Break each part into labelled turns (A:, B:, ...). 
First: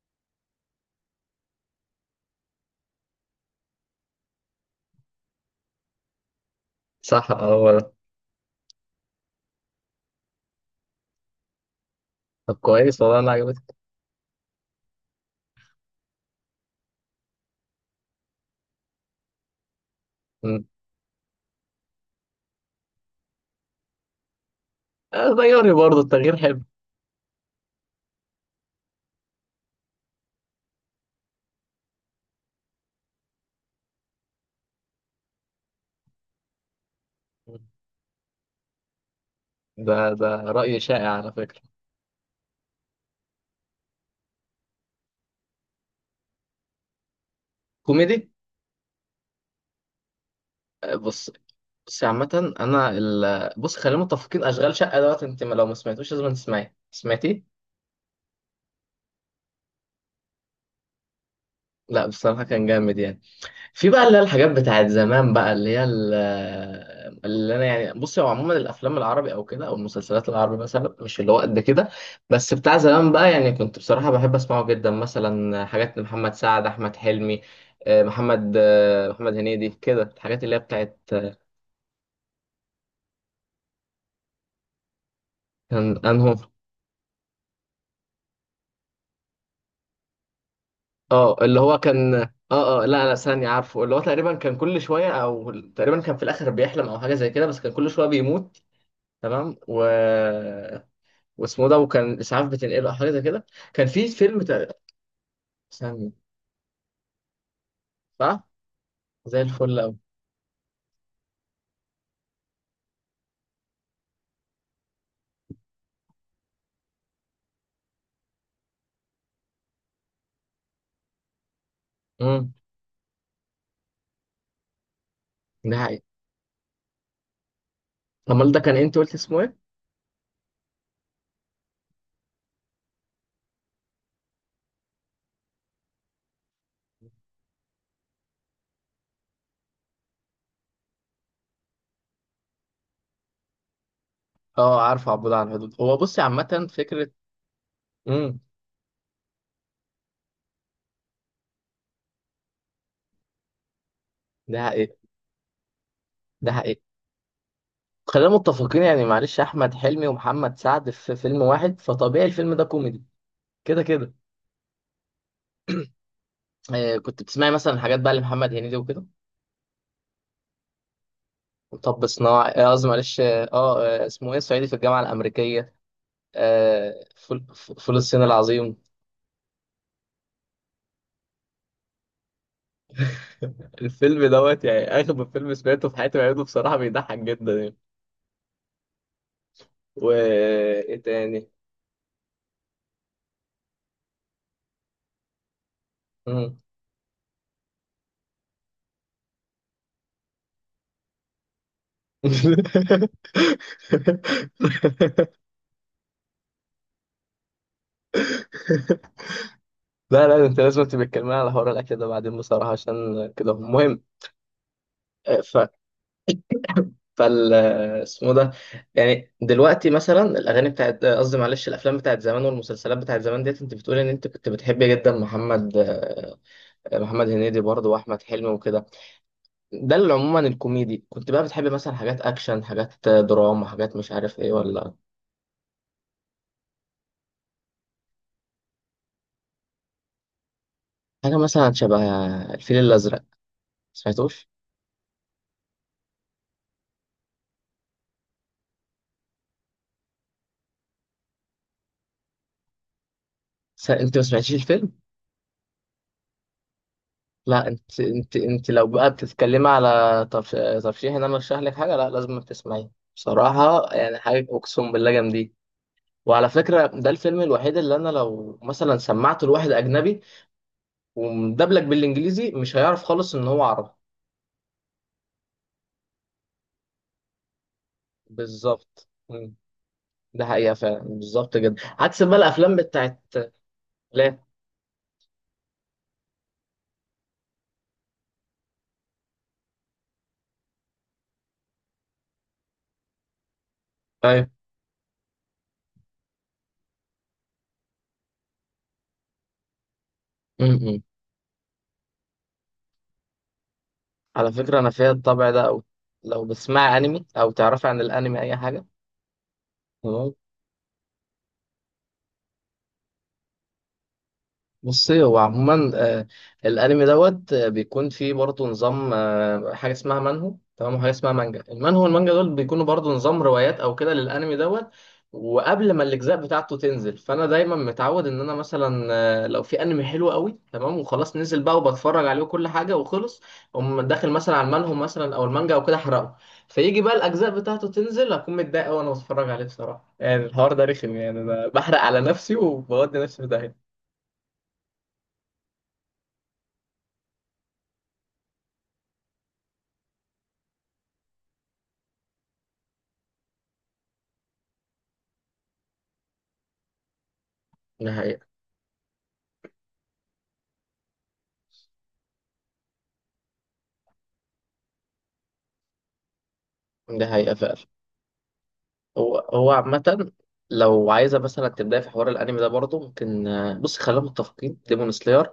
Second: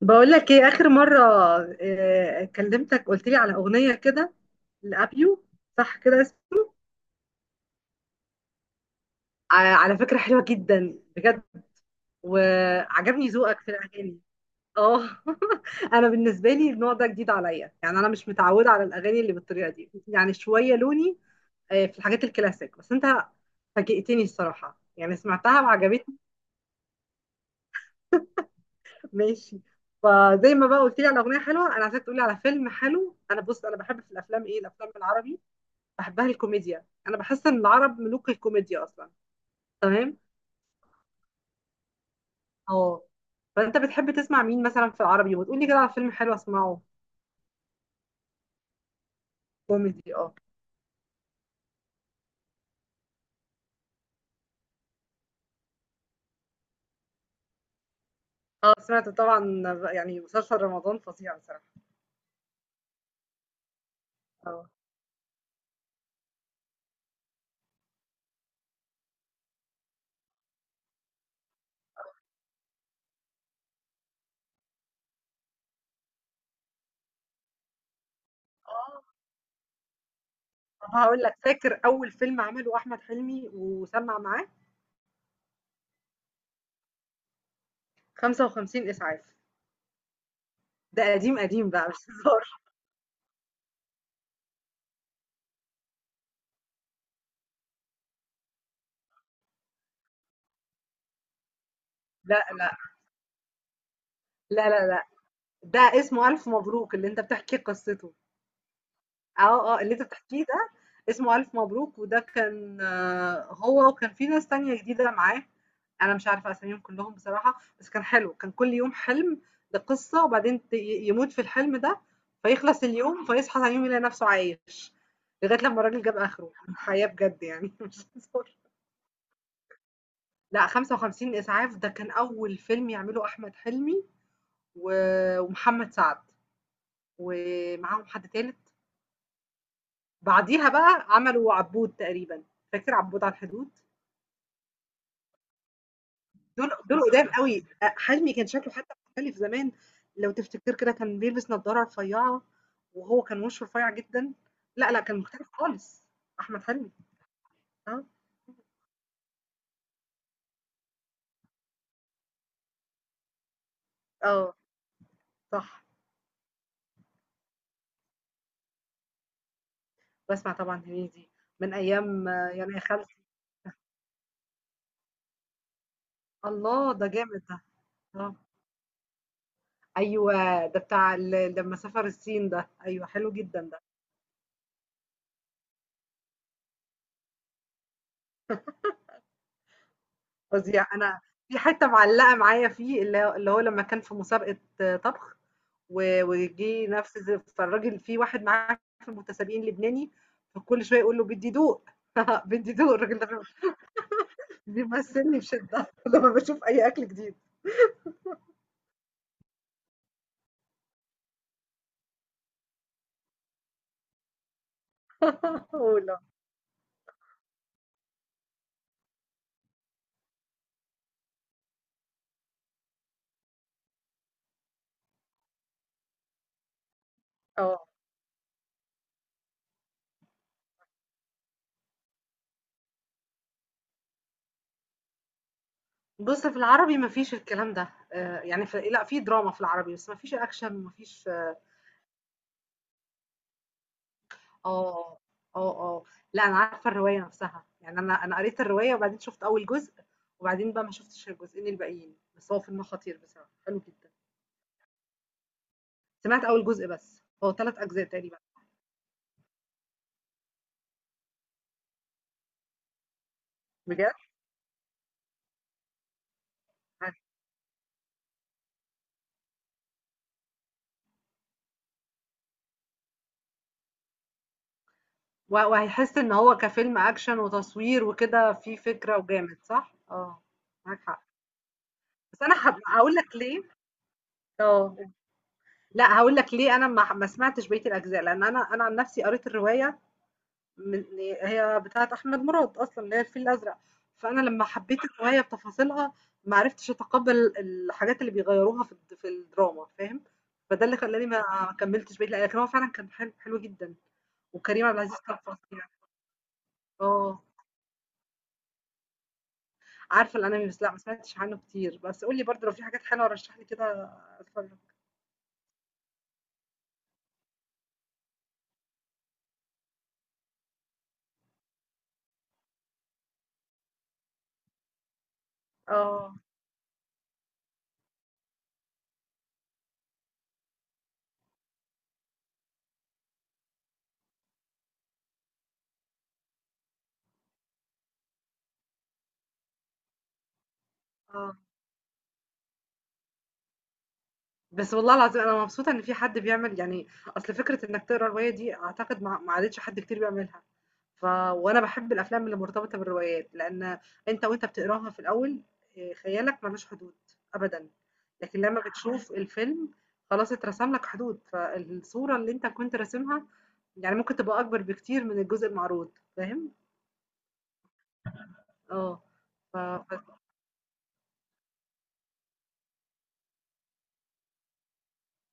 A: بقول لك ايه اخر مره. آه، كلمتك قلت لي على اغنيه كده، لابيو. صح كده اسمه.
B: صح، اه، هو ده.
A: على فكره حلوه جدا بجد،
B: طب كويس والله،
A: وعجبني
B: انا
A: ذوقك في
B: عجبتك.
A: الاغاني. اه انا بالنسبه لي النوع ده جديد عليا، يعني انا مش متعوده على الاغاني اللي بالطريقه دي، يعني
B: م.
A: شويه لوني. في الحاجات الكلاسيك، بس انت فاجئتني الصراحه، يعني
B: آه،
A: سمعتها
B: غيري برضه،
A: وعجبتني.
B: التغيير حلو.
A: ماشي. فزي ما بقى قلت لي على اغنيه حلوه، انا عايزاك تقولي على فيلم حلو. انا بص، انا بحب في الافلام ايه؟ الافلام العربي بحبها الكوميديا، انا بحس ان العرب ملوك الكوميديا اصلا.
B: ده
A: تمام.
B: ده رأي شائع على فكرة.
A: اه. فانت بتحب تسمع مين مثلا في العربي؟ وتقولي كده على فيلم حلو اسمعه.
B: كوميدي.
A: كوميدي اه.
B: آه، بص. بص عامة، انا بص خلينا متفقين اشغال شقة دوت. انت لو ما سمعتوش لازم تسمعيه. سمعتيه؟
A: اه، سمعت طبعا، يعني مسلسل رمضان فظيع بصراحه.
B: لا بصراحة كان جامد يعني. في بقى اللي هي الحاجات
A: اه،
B: بتاعت زمان بقى اللي هي اللي انا يعني، بصي، هو عموما الافلام العربي او كده، او المسلسلات العربي مثلا، مش اللي هو قد كده. بس بتاع زمان بقى، يعني كنت بصراحه بحب اسمعه جدا، مثلا حاجات لمحمد سعد، احمد حلمي، محمد
A: اه.
B: محمد هنيدي، كده الحاجات اللي هي
A: طب
B: بتاعت
A: هقول لك، فاكر اول فيلم عمله احمد حلمي وسمع معاه؟
B: كان انهم.
A: 55 اسعاف. ده
B: اه،
A: قديم
B: اللي
A: قديم
B: هو
A: بقى، مش
B: كان. اه،
A: هزار.
B: اه، لا، لا، ثانية، عارفه اللي هو تقريبا كان كل شوية، او تقريبا كان في الاخر بيحلم او حاجة زي كده، بس كان كل شوية بيموت، تمام، واسمه ده وكان
A: لا
B: اسعاف
A: لا.
B: بتنقله او حاجه زي كده. كان في فيلم
A: لا لا لا، ده
B: ثانيه
A: اسمه الف مبروك اللي انت بتحكي قصته.
B: صح. زي
A: آه،
B: الفل
A: آه، اللي
B: قوي.
A: أنت بتحكيه ده اسمه ألف مبروك، وده كان، هو وكان في ناس تانية جديدة معاه، أنا مش عارفة أساميهم كلّهم بصراحة، بس كان حلو، كان كل يوم حلم بقصة وبعدين ت ي يموت في الحلم ده،
B: امم.
A: فيخلص اليوم، فيصحى تاني يوم يلاقي نفسه عايش، لغاية
B: ده
A: لمّا
B: حقيقي.
A: الراجل جاب آخره، حياة بجد يعني مش
B: امال
A: هزار.
B: ده كان، انت قلت اسمه ايه؟
A: لأ، 55 إسعاف ده كان أول فيلم يعمله أحمد حلمي، و ومحمد سعد، ومعاهم حد تالت. بعديها بقى عملوا عبود تقريبًا، فاكر عبود على الحدود؟
B: اه، عارفه عبود على الحدود، هو بصي عامه
A: دول دول
B: فكره.
A: قدام أوي، حجمي
B: امم.
A: كان شكله حتى مختلف زمان، لو تفتكر كده كان بيلبس نضارة رفيعة، وهو كان وشه رفيع جدًا.
B: ده
A: لأ،
B: حقيقي.
A: لأ، كان مختلف خالص،
B: ده
A: أحمد
B: حقيقي.
A: حلمي. آه،
B: خلينا متفقين، يعني معلش، احمد حلمي ومحمد سعد في فيلم واحد، فطبيعي الفيلم ده كوميدي. كده كده.
A: آه، صح.
B: آه، كنت بتسمعي مثلا حاجات بقى لمحمد هنيدي وكده؟
A: باسمع طبعًا هنيدي من
B: طب
A: أيام
B: صناعي،
A: يانا يا
B: قصدي،
A: خالتي.
B: معلش، اه، اسمه ايه، صعيدي في الجامعه الامريكيه،
A: الله!
B: آه،
A: ده جامد
B: فول
A: ده.
B: فول الصين
A: آه،
B: العظيم.
A: أيوه، ده بتاع ال لمّا سافر الصين ده، أيوه، حلو جدًا ده.
B: الفيلم دوت يعني اغبى فيلم سمعته في حياتي، بعيده بصراحه، بيضحك جدا يعني. و
A: فظيع.
B: ايه
A: أنا
B: تاني؟
A: في حتّة معلّقة معايا فيه، اللي هو لمّا كان في مسابقة طبخ،
B: مم.
A: وجِه نفس فالراجل في واحد معاه في المتسابقين لبناني، فكل شوية يقول له: "بدّي دوق، بدّي دوق." الراجل ده بيمثّلني بشِدّة لمّا باشوف أي أكل جديد.
B: لا، لا، انت لازم تبقى تكلمني على حوار الاكل ده بعدين بصراحه، عشان كده مهم. ف
A: والله.
B: فال اسمه ده. يعني دلوقتي مثلا الاغاني بتاعت، قصدي معلش، الافلام بتاعت زمان والمسلسلات بتاعت زمان، ديت انت بتقول ان انت كنت بتحب جدا محمد هنيدي
A: آه.
B: برضه، واحمد حلمي وكده. ده اللي عموما الكوميدي كنت بقى بتحب، مثلا حاجات اكشن، حاجات دراما، حاجات مش عارف ايه ولا
A: بُص، في العربي ما فيش الكلام ده، يعني ف لأ، في دراما في العربي، بس ما فيش action وما فيش.
B: حاجه؟ مثلا شبه الفيل الازرق، سمعتوش؟
A: آه، آه، آه، لأ أنا عارفة الرواية نفْسها، يعني أنا قريت الرواية وبعدين شُفت أول جزء، وبعدين بقى ما شُفتش الجزئين الباقيين، بس هو فيلم خطير بصراحة، حلو جدًا.
B: انت ما سمعتيش الفيلم؟
A: سمعت أول جزء بس، هو
B: لا،
A: 3
B: انت
A: أجزاء
B: انت
A: تقريبًا.
B: انت لو بقى بتتكلمي على طرش- ترشيح، ان انا ارشح لك حاجه، لا لازم تسمعيه. بصراحه
A: بجد؟
B: يعني حاجه، اقسم بالله جامدين. وعلى فكره،
A: ه
B: ده الفيلم الوحيد اللي انا لو مثلا سمعته لواحد اجنبي ومدبلج بالانجليزي، مش هيعرف خالص ان هو عربي.
A: و وهيحس إن هو كفيلم أكشن وتصوير وكده فيه
B: بالظبط.
A: فكرة وجامد، صح؟ آه،
B: ده حقيقة فعلا،
A: معاك حق،
B: بالظبط جدا، عكس بقى
A: بس أنا
B: الأفلام
A: هاقول
B: بتاعت.
A: لك ليه.
B: لا.
A: آه، قُل. لأ هاقول لك ليه أنا ما سمعتش بقية الأجزاء، لأن أنا عن نفْسي قريت الرواية من، هي بتاعة أحمد مراد أصلًا، اللي هي الفيل الأزرق. فأنا
B: أيوة.
A: لمّا حبيت الرواية بتفاصيلها ما عرفتش أتقبّل الحاجات اللي بيغيّروها في الدراما، فاهم؟ فده اللي
B: م-م.
A: خلّاني ما كمّلتش بقية، لكن هو فعلًا كان حلو، حلو جدًا،
B: على فكرة
A: وكريم
B: أنا
A: عبد
B: فيها
A: العزيز كان
B: الطبع ده أوي.
A: فظيع.
B: لو بتسمعي أنمي
A: آه،
B: أو تعرفي عن الأنمي أي حاجة؟
A: عارفة الأنمي، بس لأ ما سمعتش عنه كتير، بس قُل لي برضه لو في حاجات حلوة رشّح لي كده أتفرّج.
B: بصي هو عموما، الانمي دوت، بيكون فيه برضه نظام، حاجه اسمها منهو، تمام، وحاجه اسمها مانجا. المانهو والمانجا دول بيكونوا برضه نظام روايات او كده للانمي دوت. وقبل ما
A: آه،
B: الاجزاء بتاعته تنزل، فانا دايما متعود ان انا مثلا، لو في انمي حلو قوي تمام وخلاص نزل بقى وبتفرج عليه وكل حاجه وخلص، اقوم داخل مثلا على المانهو مثلا او المانجا او كده، احرقه. فيجي بقى الاجزاء بتاعته تنزل، اكون متضايق أوي وانا بتفرج عليه بصراحه، يعني الحوار ده رخم، يعني
A: آه.
B: انا بحرق على نفسي وبودي نفسي في داهيه.
A: بس والله العظيم أنا مبسوطة إن في حد بيعمل يعني. أصل فكرة إنك تقرا رواية دي أعتقد ما عادتش حد كتير بيعملها. ف، وأنا باحب الأفلام اللي مرتبطة بالروايات، لأن أنت بتقراها في الأول، آه، خيالك ملوش حدود أبدا.
B: ده حقيقة.
A: لكن لما بتشوف الفيلم خلاص اترسم لك حدود، فالصورة اللي أنت كنت راسمها يعني ممكن تبقى أكبر بكتير من الجزء المعروض، فاهم؟
B: ده حقيقة فعلا.
A: اه.
B: هو هو
A: ف
B: عامة،
A: ف-
B: لو عايزة مثلا تبدأ في حوار الأنمي ده برضه ممكن، بص، خلينا متفقين، ديمون سلاير،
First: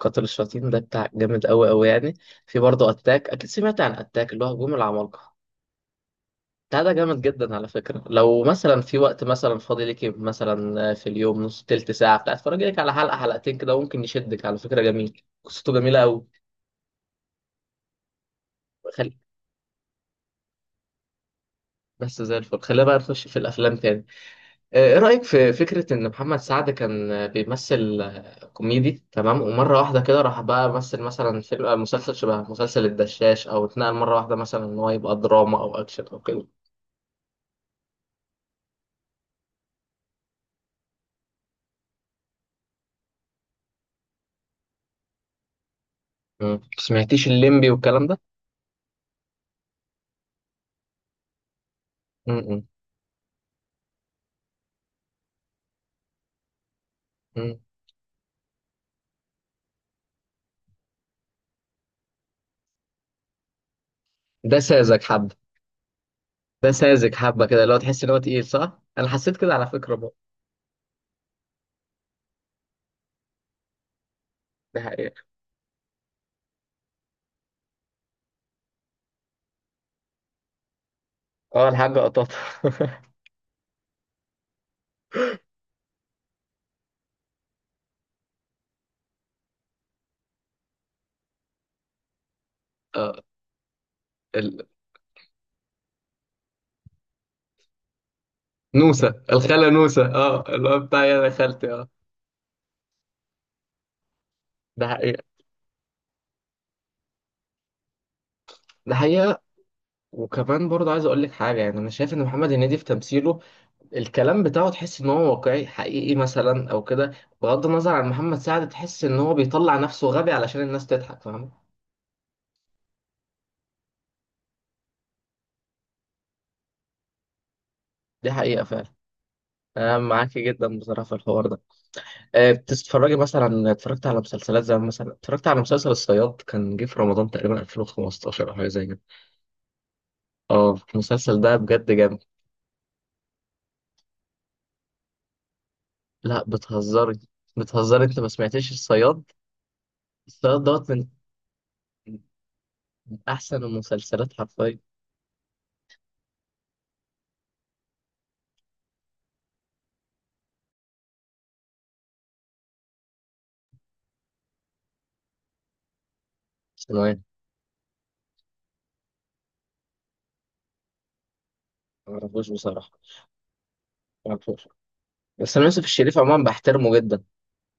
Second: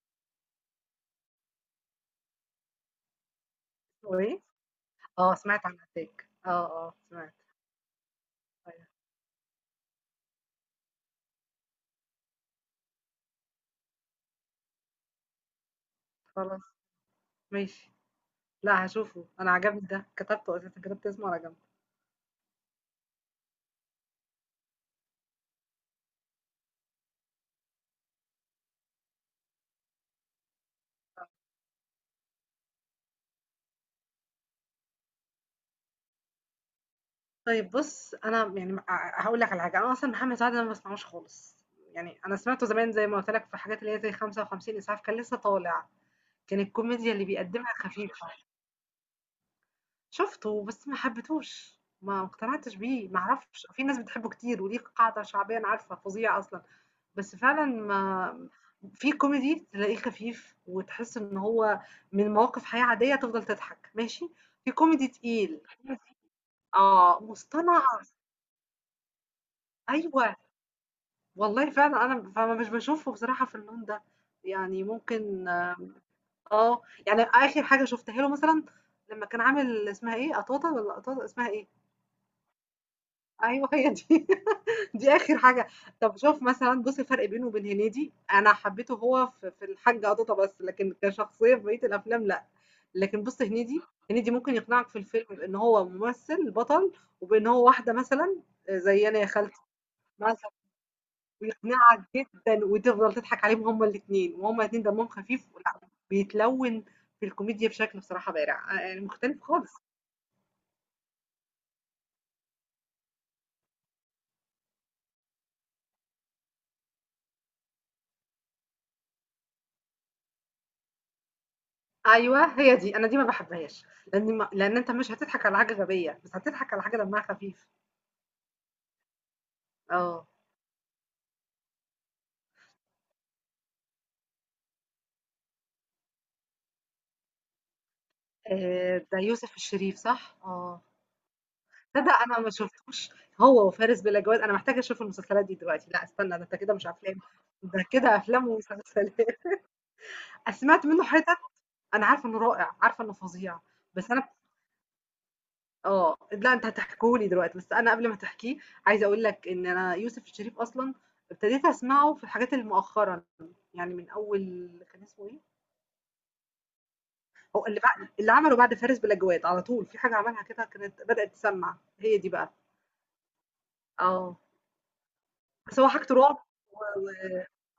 B: قاتل الشياطين ده بتاع جامد أوي أوي يعني. في برضه أتاك، أكيد سمعت عن
A: اسمه
B: أتاك،
A: إيه؟
B: اللي هو هجوم العمالقة.
A: اه سمعت عن أتاك، اه،
B: بتاع
A: اه
B: ده جامد
A: سمعت.
B: جدا على فكرة، لو مثلا
A: أيوة.
B: في وقت مثلا فاضي ليكي مثلا، في اليوم نص تلت ساعة، بتاع اتفرجي لك على حلقة حلقتين كده، ممكن يشدك على فكرة، جميل، قصته جميلة أوي.
A: خلاص. ماشي. لأ
B: خل...
A: هاشوفه، أنا عجبني ده، كتبته أساسًا، كتبت اسمه على جنب.
B: بس زي الفل، خلينا بقى نخش في الأفلام تاني. ايه رأيك في فكرة ان محمد سعد كان بيمثل كوميدي، تمام، ومرة واحدة كده راح بقى مثل مثلا فيلم، مسلسل شبه مسلسل الدشاش، او اتنقل مرة واحدة مثلا ان هو يبقى دراما او اكشن او كده؟
A: طيب بُص، أنا يعني هاقول لك على حاجة، أنا أصلًا محمد سعد أنا ما باسمعوش خالص، يعني أنا سمعته زمان زي ما قُلت لك في حاجات اللي هي زي 55 إسعاف، كان لسه طالع، كان
B: مم.
A: الكوميديا اللي
B: سمعتيش الليمبي
A: بيقدمها
B: والكلام ده؟
A: خفيفة. شُفته بس ما حبيتهوش، ما
B: مم.
A: اقتنعتش بيه، ما أعرفش، في ناس بتحبه كتير وليه قاعدة شعبية أنا عارفة، فظيع أصلًا، بس
B: مم.
A: فعلًا ما. في كوميدي تلاقيه خفيف وتحس إن هو من مواقف حياة عادية تفضل تضحك، ماشي.
B: ده
A: في
B: ساذج
A: كوميدي
B: حبة.
A: تقيل،
B: ده ساذج
A: آه،
B: حبة كده، لو
A: مصطنع.
B: تحس ان هو تقيل، صح، انا حسيت كده على فكرة بقى.
A: أيوه، والله فعلًا أنا فما مش باشوفه بصراحة في اللون ده،
B: دي
A: يعني
B: حقيقة.
A: ممكن. آه، يعني آخر حاجة شُفتها له مثلًا لمّا كان عامل اسمها إيه، قطاطة والّا قطاطة اسمها
B: اه،
A: إيه؟
B: الحاجة قطاطة.
A: أيوه هي دي، دي آخر حاجة. طب شوف مثلًا، بُص الفرق بينه وبين هنيدي، أنا حبيته هو في الحاج قطاطة بس، لكن كشخصية في بقية الأفلام لأ.
B: اه،
A: لكن بُص هنيدي، هنيدي ممكن
B: ال...
A: يقنعك في الفيلم بإن هو ممثل بطل، وبإن هو واحدة مثلًا آه، زي أنا
B: نوسة
A: يا خالتي
B: الخالة نوسة، اه
A: مثلًا.
B: اللي هو بتاع يا خالتي، اه.
A: ويقنعك جدًا وتفضل تضحك عليهم هُم الاتنين، وهُم الاتنين
B: ده
A: دمهم
B: حقيقة.
A: خفيف ولأ بيتلوّن في الكوميديا بشكل بصراحة بارع،
B: ده
A: يعني
B: حقيقة.
A: مختلف خالص.
B: وكمان برضه عايز اقول لك حاجه، يعني انا شايف ان محمد هنيدي في تمثيله، الكلام بتاعه تحس ان هو واقعي حقيقي مثلا او كده. بغض النظر عن محمد سعد، تحس ان هو بيطلع نفسه غبي علشان الناس تضحك، فاهم.
A: أيوه هي دي، أنا دي ما باحبهاش، لإن أنت مش هتضحك على حاجة غبية، بس هتضحك على حاجة دمها خفيف.
B: دي حقيقه فعلا. انا
A: آه،
B: معاكي جدا بصراحه في الحوار ده. أه، بتتفرجي مثلا؟ اتفرجت على مسلسلات زي، مثلا اتفرجت على مسلسل الصياد، كان جه في رمضان تقريبا 2015 او حاجه زي كده.
A: ده يوسف الشريف، صح؟
B: اه،
A: آه،
B: المسلسل ده بجد
A: تصدق
B: جامد.
A: أنا ما شفتوش هو وفارس بِلا جواد، أنا محتاجة أشوف المسلسلات دي دلوقتي. لأ استنى، ده
B: لا،
A: أنت كده مش
B: بتهزري.
A: أفلام، ده
B: بتهزري،
A: كده
B: انت ما
A: أفلام
B: سمعتيش
A: ومسلسلات.
B: الصياد؟
A: أنا
B: الصياد
A: سمعت
B: دوت
A: منه
B: من
A: حتت، أنا عارفة إنه رائع، عارفة إنه
B: من
A: فظيع،
B: احسن
A: بس أنا.
B: المسلسلات حرفيا.
A: آه، لأ أنت هتحكيه لي دلوقتي، بس أنا قبل ما تحكيه عايزة أقول لك إن أنا يوسف الشريف أصلًا ابتديت أسمعه في الحاجات اللي مؤخرًا، يعني من أول، كان اسمه إيه؟
B: ثانوية.
A: هو اللي عمله بعد فارس بلا جواد، على طول في حاجة عملها كده كانت بدأت تسمّع،
B: ما
A: هي دي
B: اعرفوش
A: بقى.
B: بصراحة. ما
A: آه،
B: اعرفوش. بس انا
A: بس
B: يوسف
A: هو حاجته
B: الشريف
A: رعب،
B: عموما
A: و
B: بحترمه
A: و
B: جدا.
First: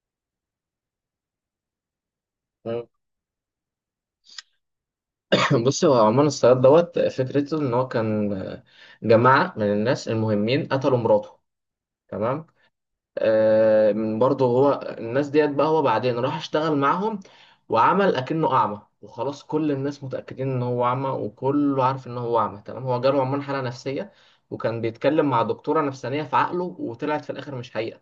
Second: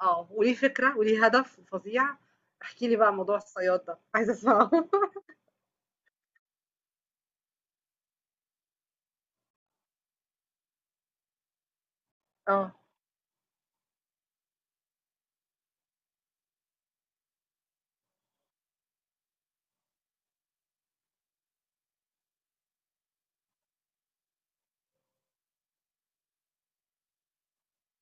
A: آه، وليه فكرة وليه هدف فظيع. احكِ
B: مم.
A: لي بقى موضوع الصياد ده، عايزة أسمعه.
B: بص، هو عموما الصياد دوت، فكرته ان هو كان، جماعة من الناس المهمين قتلوا مراته، تمام.
A: آه،
B: من برضه هو الناس ديت بقى، هو بعدين راح اشتغل معاهم، وعمل اكنه اعمى، وخلاص كل الناس متأكدين ان هو اعمى، وكله عارف ان هو اعمى، تمام. هو جاله عموما حالة نفسية، وكان بيتكلم مع دكتورة نفسانية في عقله، وطلعت في الاخر مش حقيقة،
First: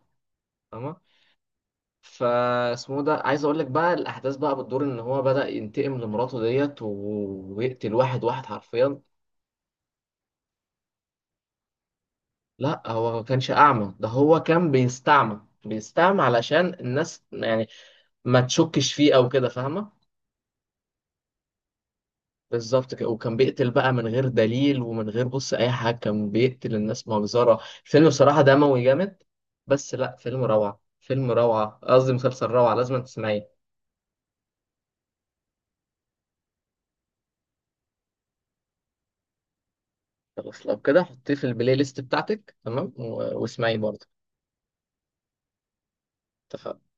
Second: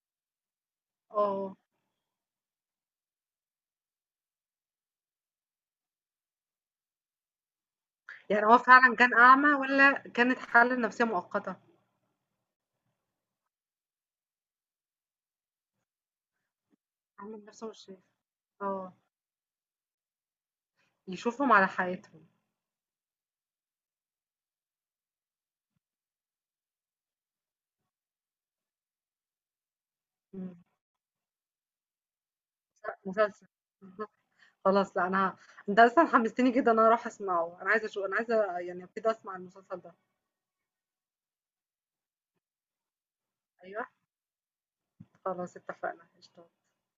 B: تمام.
A: آه،
B: فاسمه ده، عايز اقول لك بقى، الاحداث بقى بتدور ان هو بدأ ينتقم لمراته ديت ويقتل واحد واحد
A: يعني هو فعلًا
B: حرفيا.
A: كان أعمى والّا كانت حالة نفسية مؤقتة؟
B: لا، هو ما كانش اعمى، ده هو كان بيستعمى بيستعمى علشان الناس
A: عامل
B: يعني
A: نفسه مش شايف،
B: ما
A: آه.
B: تشكش فيه او كده، فاهمه؟
A: يشوفهم على حقيقتهم.
B: بالظبط كده، وكان بيقتل بقى من غير دليل ومن غير، بص، اي حاجه، كان بيقتل الناس مجزره. الفيلم بصراحه دموي جامد. بس لا، فيلم
A: إمم،
B: روعه فيلم روعه قصدي مسلسل روعه، لازم
A: مسلسل
B: تسمعيه.
A: بالضبط، خلاص لأ أنا. أنت أصلًا حمستني جدًا إن أنا أروح أسمعه، أنا عايزة يعني أبتدي أسمع المسلسل ده.
B: خلاص لو كده، حطيه في البلاي ليست بتاعتك، تمام، واسمعيه
A: أيوه،
B: برضه.
A: خلاص اتفقنا، قشطة.
B: اتفقنا